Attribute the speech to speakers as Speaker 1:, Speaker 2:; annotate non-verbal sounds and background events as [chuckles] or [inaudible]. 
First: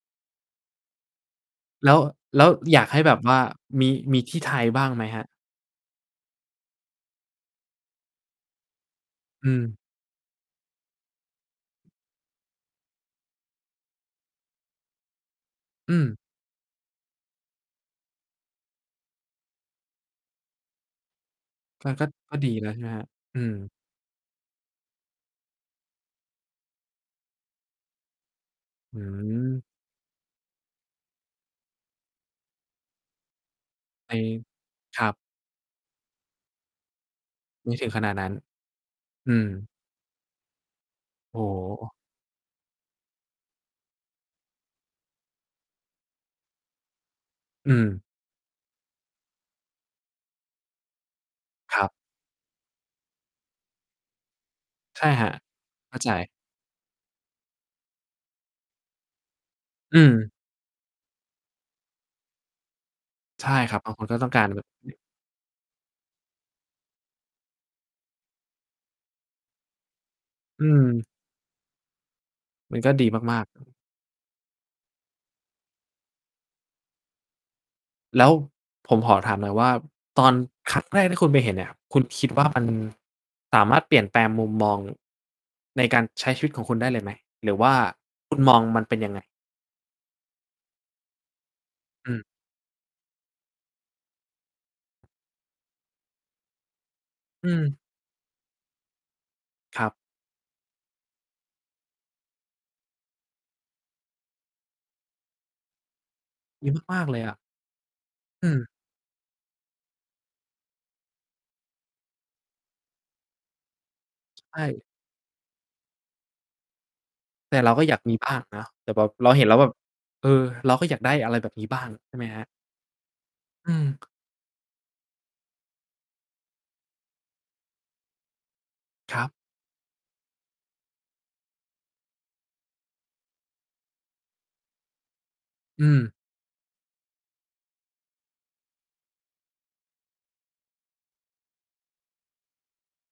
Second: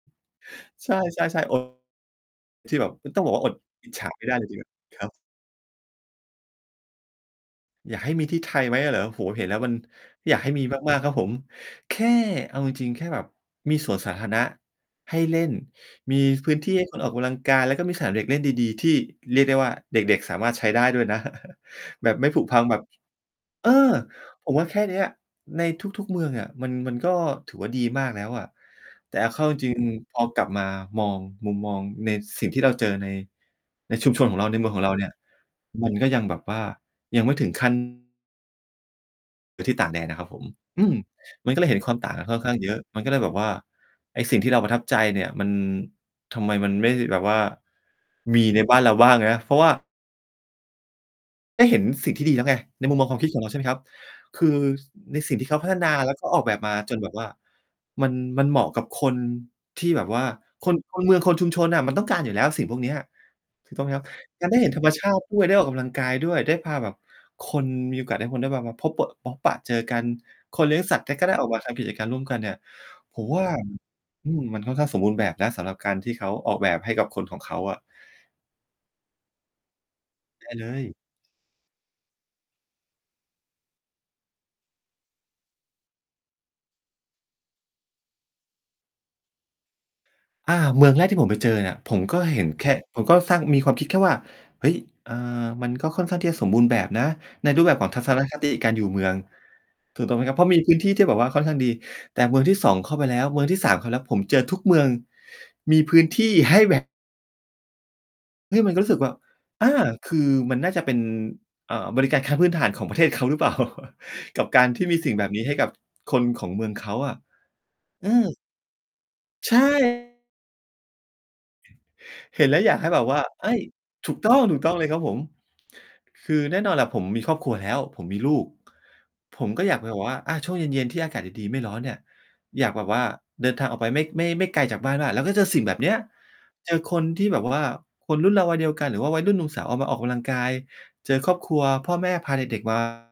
Speaker 1: ใช่ ๆ ๆ โอ้
Speaker 2: แล้ว แล้ว
Speaker 1: ที่
Speaker 2: อย
Speaker 1: แ
Speaker 2: า
Speaker 1: บ
Speaker 2: ก
Speaker 1: บ
Speaker 2: ให้
Speaker 1: คุ
Speaker 2: แ
Speaker 1: ณ
Speaker 2: บ
Speaker 1: ต
Speaker 2: บ
Speaker 1: ้องบอ
Speaker 2: ว
Speaker 1: ก
Speaker 2: ่
Speaker 1: ว
Speaker 2: า
Speaker 1: ่าอด
Speaker 2: ม
Speaker 1: อิ
Speaker 2: ี
Speaker 1: จฉา
Speaker 2: มี
Speaker 1: ไม่ได
Speaker 2: ท
Speaker 1: ้
Speaker 2: ี่
Speaker 1: จ
Speaker 2: ไท
Speaker 1: ริง
Speaker 2: ยบ้าง
Speaker 1: ๆ นะ
Speaker 2: ไ
Speaker 1: ค
Speaker 2: หม
Speaker 1: รับ
Speaker 2: ครับ?
Speaker 1: อยากให้มีที่ไทยไหมอะเหรอ? โอ้โฮ เห็
Speaker 2: อ
Speaker 1: น
Speaker 2: ื
Speaker 1: แล้วมั
Speaker 2: ม
Speaker 1: นอยากให้มี มาก ๆ ครับผมแค่ เอาจริง ๆ แค่แบบมีสวนสาธารณะให้เล่น
Speaker 2: อืม
Speaker 1: มีพื้นที่ให้คนออกกำลังกาย แล้วก็มีสนามเด็กเล่นดี ๆ ที่เรียกได้ว่า เด็ก ๆ สามารถใช้ได้ด้วยนะ [chuckles]
Speaker 2: มันก็
Speaker 1: แบบไม่
Speaker 2: ก็
Speaker 1: ผุ
Speaker 2: ดี
Speaker 1: พัง
Speaker 2: นะ
Speaker 1: แ
Speaker 2: ใ
Speaker 1: บ
Speaker 2: ช
Speaker 1: บ
Speaker 2: ่ไหมครับ? อืม
Speaker 1: เออ ผมว่าแค่เนี้ยในทุก ๆ เมืองอะ มัน มันก็ถือว่าดีมากแล้วอะ
Speaker 2: อื
Speaker 1: แต่เอาเข้า จ
Speaker 2: ม
Speaker 1: ริง ๆ พอกลับมามองมุมมองในสิ่งที่เราเจอใน ในชุ
Speaker 2: ไอ
Speaker 1: ม
Speaker 2: ้
Speaker 1: ชนของเราในเมืองของเรา
Speaker 2: ค
Speaker 1: เ
Speaker 2: ร
Speaker 1: นี
Speaker 2: ั
Speaker 1: ่ย
Speaker 2: บ
Speaker 1: มันก็ยังแบบว่ายังไม่ถึง ข
Speaker 2: ไ
Speaker 1: ั้
Speaker 2: ม
Speaker 1: น
Speaker 2: ่ถึงขนาดนั้น อื
Speaker 1: หรื
Speaker 2: ม
Speaker 1: อที่ต่างแดนอะครับผม อืม
Speaker 2: โอ้
Speaker 1: มันก็เลยเห็
Speaker 2: โ
Speaker 1: นค
Speaker 2: ฮ
Speaker 1: วามต่างกันค่อนข้างเยอะ มันก็เลยแบบว่าไอ้สิ่งที่เราประทับใจเนี่ยมัน ทำไมมันไม่แบบว่า
Speaker 2: อืม
Speaker 1: มีในบ้านเราบ้างนะ เพราะว่า ได้เห
Speaker 2: ค
Speaker 1: ็
Speaker 2: ร
Speaker 1: น
Speaker 2: ับ
Speaker 1: สิ่งที่ดีแล้วไงในมุมมองความคิดของเรา ใช่ไหมครับ คือ
Speaker 2: ใช่
Speaker 1: ใน
Speaker 2: ครั
Speaker 1: ส
Speaker 2: บ
Speaker 1: ิ่งที่เขาพัฒน
Speaker 2: เ
Speaker 1: า
Speaker 2: ข้าใ
Speaker 1: แ
Speaker 2: จ
Speaker 1: ล้วก็ออกแบบมาจนแบบว่า มัน มันเหมาะกับคนที่
Speaker 2: อื
Speaker 1: แบบว่า
Speaker 2: ม
Speaker 1: คน คนเมืองคนชุมชนน่ะ มันต้องการอยู่แล้วสิ่งพวกเนี้ย
Speaker 2: ใช่
Speaker 1: ถ
Speaker 2: ค
Speaker 1: ู
Speaker 2: ร
Speaker 1: ก
Speaker 2: ับ
Speaker 1: ต้องไ
Speaker 2: บ
Speaker 1: หม
Speaker 2: าง
Speaker 1: คร
Speaker 2: ค
Speaker 1: ับ
Speaker 2: นก็ต้องกา
Speaker 1: กา
Speaker 2: ร
Speaker 1: รได
Speaker 2: แ
Speaker 1: ้
Speaker 2: บ
Speaker 1: เ
Speaker 2: บ
Speaker 1: ห็นธรรม
Speaker 2: น
Speaker 1: ชาติ ด้วย ได้ออกกำลังกายด้วย ได้พาแบบคนมีโอกาสให้คนมาพบเปอะ พบปะเจอกันค
Speaker 2: อื
Speaker 1: นเลี้ยงสัต
Speaker 2: ม
Speaker 1: ว์ก็ ก็ ได้ออกมาทำ กิจการร่วมกันเนี่ย
Speaker 2: มันก็ดี
Speaker 1: ผม
Speaker 2: ม
Speaker 1: ว
Speaker 2: า
Speaker 1: ่
Speaker 2: ก
Speaker 1: า
Speaker 2: ๆ
Speaker 1: อืม มันค่อนข้างสมบูรณ์แบบนะ สำหรับการที่เขาออกแบบให้กับคนของเขาอะ
Speaker 2: แล้วผมขอถามหน่อยว่า ตอน
Speaker 1: ได้เล
Speaker 2: ครั้
Speaker 1: ย
Speaker 2: งแรก ที่คุณไปเห็นเนี่ย คุณคิดว่ามันสามารถ เปลี่ยนแปลงมุมมอง ในการใช้ชีวิตของคุณได้เลยไหม? หรือว่าคุณ มอง มันเป็นยังไง?
Speaker 1: อา เมืองแรกที่ผมไปเจอเนี่ย ผม
Speaker 2: อื
Speaker 1: ก็
Speaker 2: ม
Speaker 1: เห็นแค่ ผมก็สร้างมีความคิดแค่ว่า เฮ้ย อ่า มันก็ค่อนข้างที่จะสมบูรณ์แบบนะ
Speaker 2: อ
Speaker 1: ใ
Speaker 2: ื
Speaker 1: นรูปแ
Speaker 2: ม
Speaker 1: บบของทัศนคติการอยู่เมือง
Speaker 2: ครับ
Speaker 1: ถูกต้องไหมครับ เพราะมีพื้นที่ที่แบบว่าค่อนข้างดี แต่เมืองที่ 2 เข้าไปแล้ว เมืองที่ 3 เข้าไปแล้ว ผมเจอทุกเมือง มีพื้นที่ให้
Speaker 2: ดี
Speaker 1: แบบ
Speaker 2: มาก ๆ เลยอะ อื
Speaker 1: เนี่
Speaker 2: ม
Speaker 1: ยมันก็รู้สึกว่า อา คือมันน่าจะเป็น อ่า บริการขั้นพื้นฐานของประเทศเขาหรือเปล่า? [chuckles] กับ
Speaker 2: ใช
Speaker 1: การท
Speaker 2: ่
Speaker 1: ี่มีสิ่งแบบนี้ให้กับคนของเมืองเขาอะ
Speaker 2: แต่เราก็อยาก
Speaker 1: อื
Speaker 2: มีบ้
Speaker 1: อ
Speaker 2: างเนาะ แต่แบบเราเห็น
Speaker 1: ใ
Speaker 2: แ
Speaker 1: ช
Speaker 2: ล้วแบบ
Speaker 1: ่
Speaker 2: เออ เราก็อยากได้อะไรแบบนี้บ้าง ใช่ไหมค
Speaker 1: เ
Speaker 2: ร
Speaker 1: ห
Speaker 2: ั
Speaker 1: ็
Speaker 2: บ?
Speaker 1: นแล้วอยากให้แบบว่า เฮ้ย
Speaker 2: อืม
Speaker 1: ถูกต้อง ๆ เลยครับผม คือแน่นอนแหละผมมีครอบครัวแล้ว ผมมีลูก
Speaker 2: ครับ
Speaker 1: ผมก็อยากไปแบบว่า อา ช่วงเย็น ๆ ที่อากาศดี ๆ ไม่ร้อนเนี่ย อยากแบบว่าเดินทางออกไปไม่ ไม่ ไม่ไกลจากบ้านมาก แล้วก็เจอสิ่งแบบ
Speaker 2: อื
Speaker 1: เนี้ย
Speaker 2: ม
Speaker 1: เจอคนที่แบบว่าคนรุ่นเราวัยเดียวกัน หรือว่าวัยรุ่นหนุ่มสาวออกมาออกกำลังกาย เจอครอบครัวพ่อแม่พาเด็ก ๆ มา